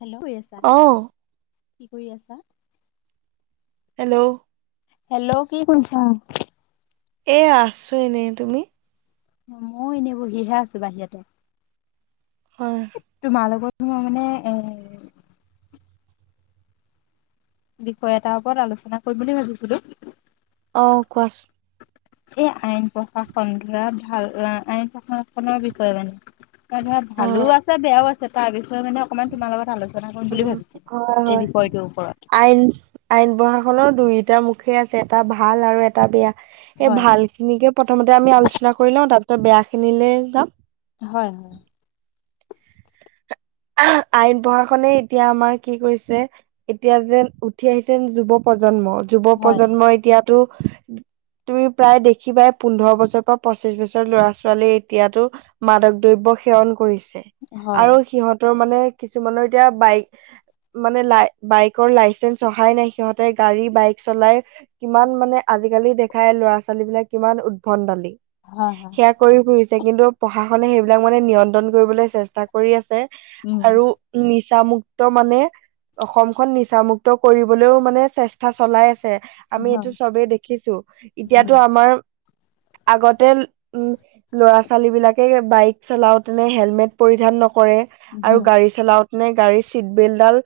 Hello অ কি কৰি আছা? হেল্ল' হেল্ল' কি কৰিছা? এ আছো এনেই তুমি? মইও এনেই বহিহে আছো বাহিৰতে। হয় এ তোমাৰ লগত মই মানে এ বিষয় এটাৰ ওপৰত আলোচনা কৰিম বুলি ভাবিছিলো। অ', কোৱা। এই আইন প্ৰশাসন ভাল আইন প্ৰশাসনৰ বিষয়ে মানে। ধৰা অ ভালো আছে বেয়াও আছে তাৰ মানে অকমান তোমাৰ লগত আলোচনা কৰিম বুলি উম ভাবিছিলো হয় এই হয় বিষয়টোৰ ওপৰত। এখনৰো দুইটা মুখে আছে এটা ভাল আৰু এটা বেয়া। এই হয় ভাল খিনিকে প্ৰথমতে আমি আলোচনা কৰি লওঁ তাৰপিছত বেয়াখিনিলে যাম। হয়, হয়। [inaudible] আইন প্ৰশাসনে এতিয়া আমাৰ কি কৰিছে এতিয়া যেন উঠি আহিছেন যুৱ প্ৰজন্মত। যুৱ হয় প্ৰজন্মই এতিয়াতো তুমি প্ৰায় দেখিবা পোন্ধৰ বছৰ পৰা পঁচিশ বছৰ ল'ৰা ছোৱালী এতিয়াতো মাদক দ্ৰব্য সেৱন কৰিছে হয় আৰু সিহঁতৰ মানে কিছুমানৰ এতিয়া বাইক মানে লাই বাইকৰ লাইচেন্স অহাই নাই সিহঁতে গাড়ী বাইক চলাই কিমান মানে আজিকালি দেখাই ল'ৰা ছোৱালীবিলাক কিমান উদভণ্ডালী। হয় হয় সেয়া কৰি ফুৰিছে। কিন্তু প্ৰশাসনে সেইবিলাক মানে নিয়ন্ত্ৰণ কৰিবলৈ চেষ্টা কৰি আছে। উম আৰু নি নিচামুক্ত মানে অসমখন নিচামুক্ত কৰিবলৈও মানে চেষ্টা চলাই আছে। আমি হয় এইটো চবেই দেখিছো এতিয়াতো উম আমাৰ [inaudible] আগতে উম ল'ৰা ছোৱালীবিলাকে বাইক চলাওঁতেনে হেলমেট পৰিধান নকৰে। আৰু উম গাড়ী চলাওঁতে নে গাড়ীৰ চিট বেল্টডাল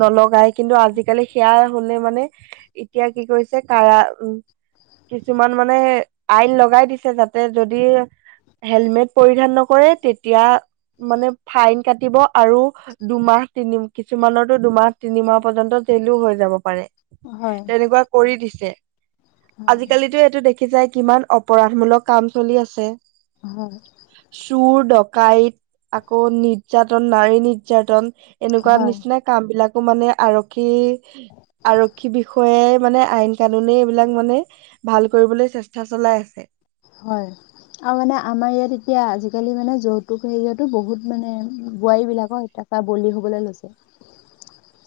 নলগায়। কিন্তু আজিকালি সেয়া শুনে মানে এতিয়া কি কৰিছে কাৰা উম। কিছুমান মানে আইন লগাই দিছে যাতে যদি হেলমেট পৰিধান নকৰে তেতিয়া মানে ফাইন কাটিব আৰু দুমাহ তিনি কিছুমানৰতো দুমাহ তিনিমাহ পৰ্যন্ত জেলও হৈ যাব পাৰে। হয় তেনেকুৱা কৰি দিছে। হয় আজিকালিতো এইটো দেখিছায়ে কিমান অপৰাধমূলক কাম চলি আছে। হয় চুৰ ডকাইত আকৌ নি তন নাৰী নিৰ্যাতন এনেকুৱা হয় নিচিনা কামবিলাকো মানে আৰক্ষী আৰক্ষী বিষয়াই মানে আইন কানুনে এইবিলাক মানে ভাল কৰিবলৈ চেষ্টা চলাই আছে। হয়। আৰু মানে আমাৰ ইয়াত এতিয়া আজিকালি মানে যৌতুক হেৰিয়তো বহুত মানে বোৱাৰীবিলাকৰ এতিয়া তাৰ বলি হ'বলৈ লৈছে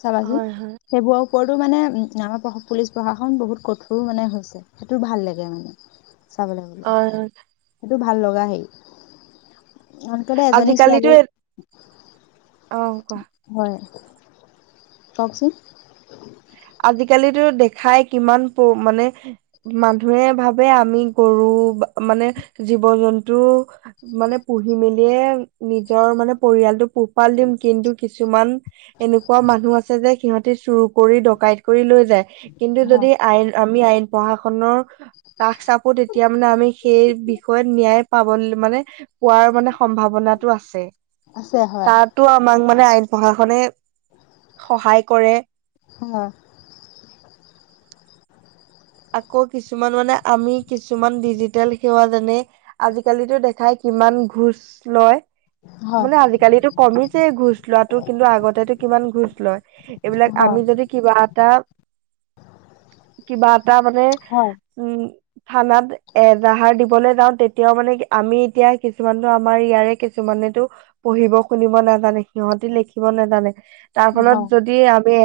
চাবাচোন। হয় হয় সেইবোৰ ওপৰতটো মানে আমাৰ পুলিচ প্ৰশাসন বহুত কঠোৰ মানে হৈছে সেইটো ভাল লাগে মানে। চাবলে অ সেইটো ভাল লগা হেই। আনকালে এজানী আজিকালিতো ছোৱালী অ', কোৱা। কওঁকচোন। আজিকালিতো দেখাই কিমান মানে মানুহে ভাবে আমি গৰু মানে জীৱ জন্তু মানে পঢ়ি মেলিয়ে নিজৰ মানে পৰিয়ালটোক পোহপাল দিম। কিন্তু কিছুমান এনেকুৱা মানুহ আছে যে সিহঁতে চুৰ কৰি কাইড কৰি লৈ যায়। কিন্তু হয় যদি আমি আইন প্ৰশাসনৰ কাষ চাপো এতিয়া মানে আমি সেই বিষয়ত ন্যায় পাব মানে পোৱাৰ মানে সম্ভাৱনাটো আছে। আছে হয় তাতো আমাক মানে মানে আইন প্ৰশাসনে সহায় কৰে। হয়। আকৌ কিছুমান মানে আমি কিছুমান ডিজিটেল সেৱা যোননে আজিকালিতো দেখাই কিমান ঘোঁচ লয়। [inaudible] মানে আজিকালিতটো কমিছে ঘোচ লোৱাটো কিন্তু আগতেটো কিমান ঘোচ লয় এইবিলাক হয় আমি যদি কিবা এটা, কিবা এটা মানে, হয় উম। থানাত এজাহাৰ দিবলৈ যাও, তেতিয়াও মানে আমি এতিয়া কিছুমানতো আমাৰ ইয়াৰে কিছুমান। মানো পঢ়িব, শুনিব নাজানে সিহঁতি লিখিব নাজানে, তাৰ ফলত হয় যদি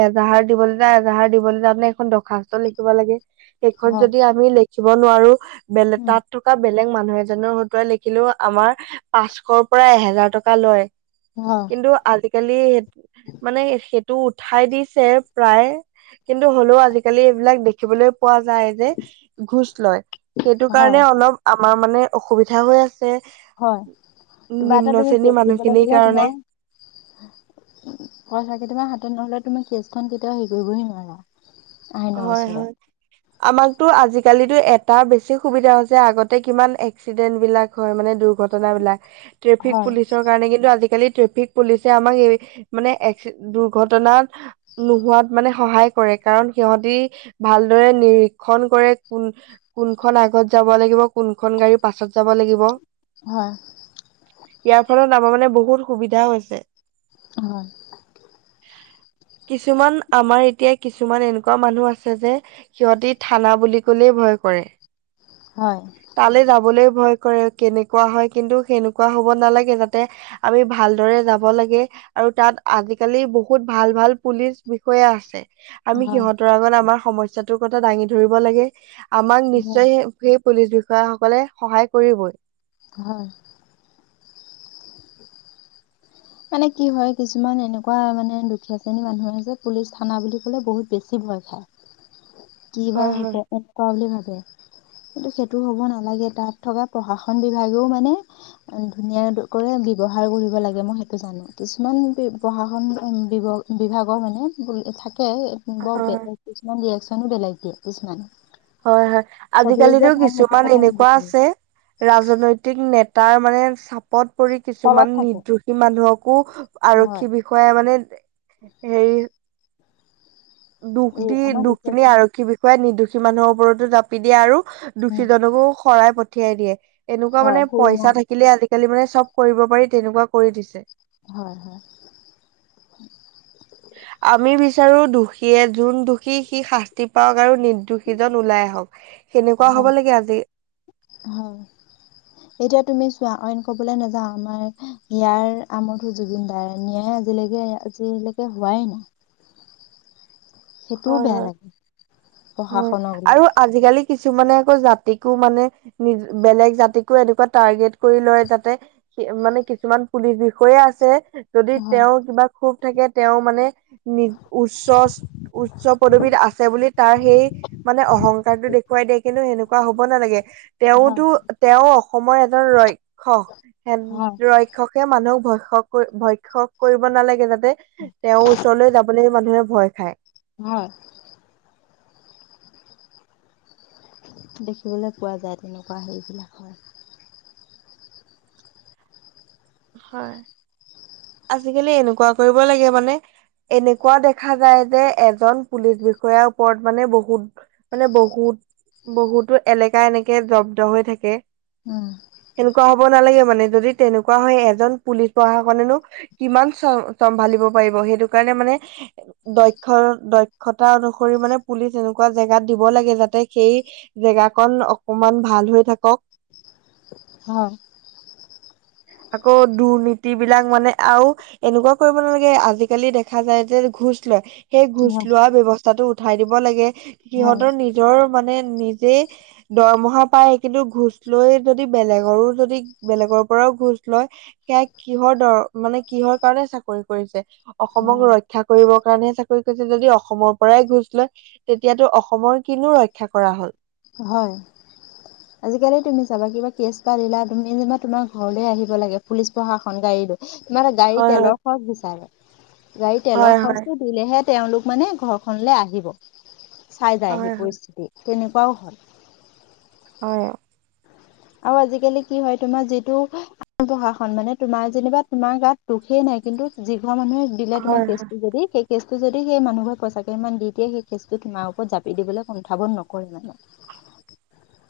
এজাহাৰ দিবলৈ যা এজাহাৰ দিবলৈ যা, তানে এখন দৰ্খাস্ত লিখিব লাগে সেইখন হয় যদি আমি ল লিখিব নোৱাৰো বেলে উম তাত থকা বেলে বেলেগ মানুহ এজনৰ সতাই লিখিলো আমাৰ পাঁচশৰ পৰা এহেজাৰ টকা লয়। হয় কিন্তু আজিকালি স, মানে, সেইটো উঠাই দিছে, প্ৰায় কিন্তু হ'লেও আজিকালি এইবিলাক দেখিবলৈ পোৱা যায় যে, ঘোচ লয়, সেইটো হয় কাৰণে অলপ আমাৰ মানে অসুবিধা হৈ আছে। হয়, কিবা এটা নিম্ন তুমি কে শ্ৰেণীৰ দিব মানুহখিনিৰ লাগলে, কাৰণে তোমাৰ খৰচা তমাৰ হাত তেনেহলে তুমি কেছখন কেতিয়াও হেৰিহি নোৱাৰা আহি ন, হয় ওচৰত হয় আমাকতো আজিকালিতো এটা বেছি সুবিধা হৈছে, আগতে কিমান এক্সিডেন্ট বিলাক হয় মানে দুৰ্ঘটনা। ঘটাবলাক ট্ৰেফিক হয়, পুলিচৰ কাৰণে কিন্তু আজি আজালি ট্ৰেফিক পুলিচ আমাক এই মানে দুৰ্ঘটনা নোহোৱাত মানে সহায় কৰে, কাৰণ সিহতি ভালদৰে নিৰীক্ষণ কৰে। কোন, কোনখন আগত যাব লাগিব কোনখন গাড়ী পাছত যাব লাগিব। হয়, ইয়াৰ ফলত আমাৰ মানে বহুত সুবিধা হৈছে। অ'। কিছুমান আমাৰ এতিয়া কিছুমান এনেকুৱা এনেকুৱা মানুহ আছে যে, সিহঁতি থানা বুলি কলেই ভয় কৰে। হয়, তালে যাবলৈ ভয় কৰে, কেনেকুৱা হয়, কিন্তু সেনেকুৱা হ'ব নালাগে, যাতে আমি ভালদৰে যাব লাগে। আৰু তাত আজিকালি বহুত ভাল, ভাল পুলিচ বিষয়াে আছে। আমি হয়, সিহঁতৰ আগত আমাৰ [unintelligible] কথা দাঙি ধৰিব লাগে। আমাক হয়, নিশ্চয় সেই পুলিচ বিষয়াসকলে সহায় কৰিবই। হয়। মানে কি হয়, কিছুমান এনেকুৱা মানে দুখীয়া শ্ৰেণী মানুহে যে, পুলিচ থানা বুলি ক'লে বহুত বেছি কি বা হয় হ'ব হয় এনেকোৱা বুলি ভাবে। কিন্তু সেইটো হ'ব নালাগে, তাত থকা প্ৰশাসন বিভাগেও মানে ধুনীয়া কৰে। ব্যৱহাৰ কৰিব লাগে মই। জানো কিছুমান প্ৰশাসন বিভাগ, বিভাগৰ মানে থ বৰ, হয় কিছুমান ৰিয়েকচনো বেলেগ দিয়ে কিছুমান হয়, হয়, চবেই যে আজিকালিতো ভাল সেইটো কিছুমান ক'ব এনেকুৱা নিবিচাৰে আছে ৰাজনৈতিক নেতা তাৰ মানে চাপ [unintelligible] পৰি তলত কিছুমান থাকে নিৰ্দ্ৰোষী মানুহকো হয় আৰক্ষী বিষয়াই মানে সেই দুখ, এই দি, আমাৰ দুখীয়া দুখখিনি জনী আৰক্ষী বিষয় নিৰ্দোষী মানুহৰ ওপৰতো জাপি দিয়ে আৰু। উম দুষীজনকো শৰাই পঠিয়াই দিয়ে, এনেকুৱা হয় মানে সুৰুঙা পইচা থাকিলে আজাল আজিকালি মানে চব কৰিব পাৰি, তেনেকুৱা কৰি দিছে। হয়, হয়। আমি বিচাৰো দোষীয়ে, যোন দোষী সি শাস্তি পাও। আৰু নিৰ্দোষীজন ওলাই আহক সেনেকুৱা হয় হ'ব লাগে আজি। হয়। এতিয়া তুমি চোৱা অইন কবলৈ নাযাও আমাৰ [unintelligible] আমৰঠো জুবিন দাৰ নিয়াই আজিলৈকে। আজিলৈকে হোৱাই নাই। সেইটোও হয় বেয়া হয়, লাগে হয় প্ৰশাসনক আৰু লৈ আজিকালি কিছুমানে আকৌ জাতিকো মানে নি- বেলেগ জাতিকো এনেকুৱা টাৰ্গেট কৰি লয় যাতে। [unintelligible] মানে কিছুমান পুলিচ বিষয়া আছে। যদি হয় তেওঁৰ কিবা খুব থাকে তেওঁ মানে নি উচ্চ উচ্চ পদবীত আছে বুলি তাৰ সেই মানে অহংকাৰটো দেখুৱাই দিয়ে কিন্তু সেনেকুৱা হ'ব নালাগে। হয় তেওঁতো তেওঁ অসমৰ এজন ৰক্ষক হেন হয় ৰক্ষকে মানুহ। ভয়ক্ষক ভৈক্ষক কৰিব নালাগে যাতে, তেওঁৰ ওচৰলৈ যাবলৈ মানুহে ভয় খায়। হয়। দেখিবলৈ পোৱা যায় তেনেকুৱা সেইবিলাক হয়। হয়, আজিকালি এনেকুৱা কৰিব লাগে মানে এনেকুৱা দেখা যায় যে এজন পুলিচ বিষয়াৰ ওপৰত মানে বহুত, মানে বহুত বহুতো এলেকা এনেকে জব্দ হৈ থাকে। উম। সেনেকুৱা হ'ব নালাগে মানে যদি তেনেকু কোৱা হয় এজন পুলিচ প্ৰশাসনেনো কিমান চ চম্ভালিব পাৰিব সেইটো কাৰণে মানে দক্ষ দক্ষতা অনুসৰি মানে পুলিচ এনেকুৱা জেগাত দিব লাগে যাতে সেই জেগাকন অকমান ভাল হৈ থাকক। হয়। আকৌ দুৰ্নীতি বিলাক মানে আৰু এনেকুৱা কৰিব নালাগে আজিকালি দেখা যায় যে ঘোচ লয় সেই ঘোচ হয় লোৱা ব্যৱস্থাটো উঠাই দিব লাগে হয় সিহঁতৰ নিজৰ মানে নিজে দৰমহা পাই কিন্তু ঘোচ লৈ যদি বেলেগৰো যদি বেলেগৰ পৰাও ঘোচ লয় সেয়াই কিহৰ দৰ মানে কিহৰ কাৰণে চাকৰি কৰিছে। অসমক হয় ৰক্ষা কৰিব কাৰণেহে চাকৰি কৰিছে যদি অসমৰ পৰাই ঘোচ লয় তেতিয়াটো অসমৰ কিনো ৰক্ষা কৰা হ'ল। হয়। আজিকালি তুমি চাবা কিবা কেচ এটা দিলা তুমি মানে তোমাৰ ঘৰলে আহিব লাগে পুলিচ প্ৰশাসন গাড়ী লয়। সিহঁতে গাড়ীৰ হয় তেলৰ খৰচ বিচাৰে। গাড়ী তেলৰ হয় হয় খৰচটো দিলেহে তেওঁলোক মানে ঘৰখনলে আহিব। চাই যায় হি হয় পৰিস্থিতি তেনেকুৱাও হয়। হয় হয় আৰু আজিকালি কি হয় তোমাৰ যিটো [unintelligible] প্ৰশাসন মানে তোমাৰ যেনিবা তোমাৰ গাত দুখেই নাই। কিন্তু যি ঘৰ মানুহে দিলে হয় তোমাৰ হয় কেছটো যদি সেই কেচটো যদি সেই মানুহ ঘৰে পইচা কেইটামান দি দিয়ে সেই কেচটো তোমাৰ ওপৰত জাপি দিবলৈ কুণ্ঠাবোধ নকৰে মানে।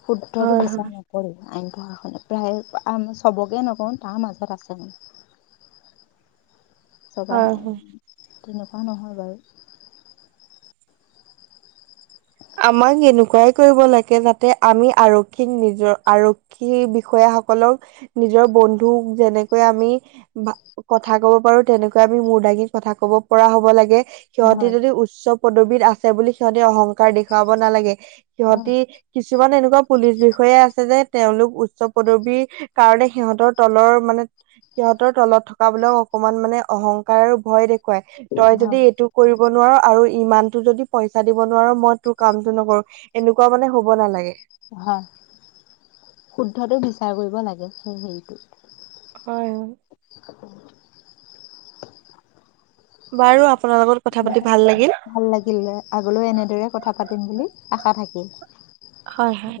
শুদ্ধটো হয় হয় বিচাৰা নাই। আইন প্ৰশাসনে প্ৰায় [unintelligible] চবকে নকওঁ তাৰ মাজত আছে। চবাই হয় হয় তেনেকুৱা নহয় বাৰু। আমাক এনেকুৱাই কৰিব লাগে যাতে আমি আৰক্ষীক নিজৰ আৰক্ষী বিষয়া সকলক নিজৰ বন্ধু যেনেকৈ আমি ভা কথা ক'ব পাৰো তেনেকৈ আমি মূৰ দাগি কথা ক'ব পৰা হ'ব লাগে। সিহঁতি হয়, যদি উচ্চ পদবীত আছে বুলি সিহঁতে অহংকাৰ দেখুৱাব নালাগে। হয়, সিঁহতি কিছুমান এনেকুৱা পুলিচ বিষয়া আছে যে তেওঁলোক উচ্চ পদবীৰ কাৰণে সিহঁতৰ তলৰ মানে সিহঁতৰ তলত থকা বোলাক অকমান মানে অহংকাৰ আৰু ভয় দেখ [unintelligible] তই যদি হয়, এইটো কৰিব নোৱাৰো আৰু ইমানটো যদি পইচা দিব নোৱাৰো মই তোৰ কামটো নকৰো এনেকুৱা মানে হ'ব নালাগে। হয়, শুদ্ধটো বিচাৰ কৰিব লাগে হেৰিটো। হয়। [inaudible] বাৰু আপোনালোকৰ [inaudible] ভাল লাগিল আগলৈও এনেদৰে কথা পাতিম বুলি আশা থাক হয়, হয়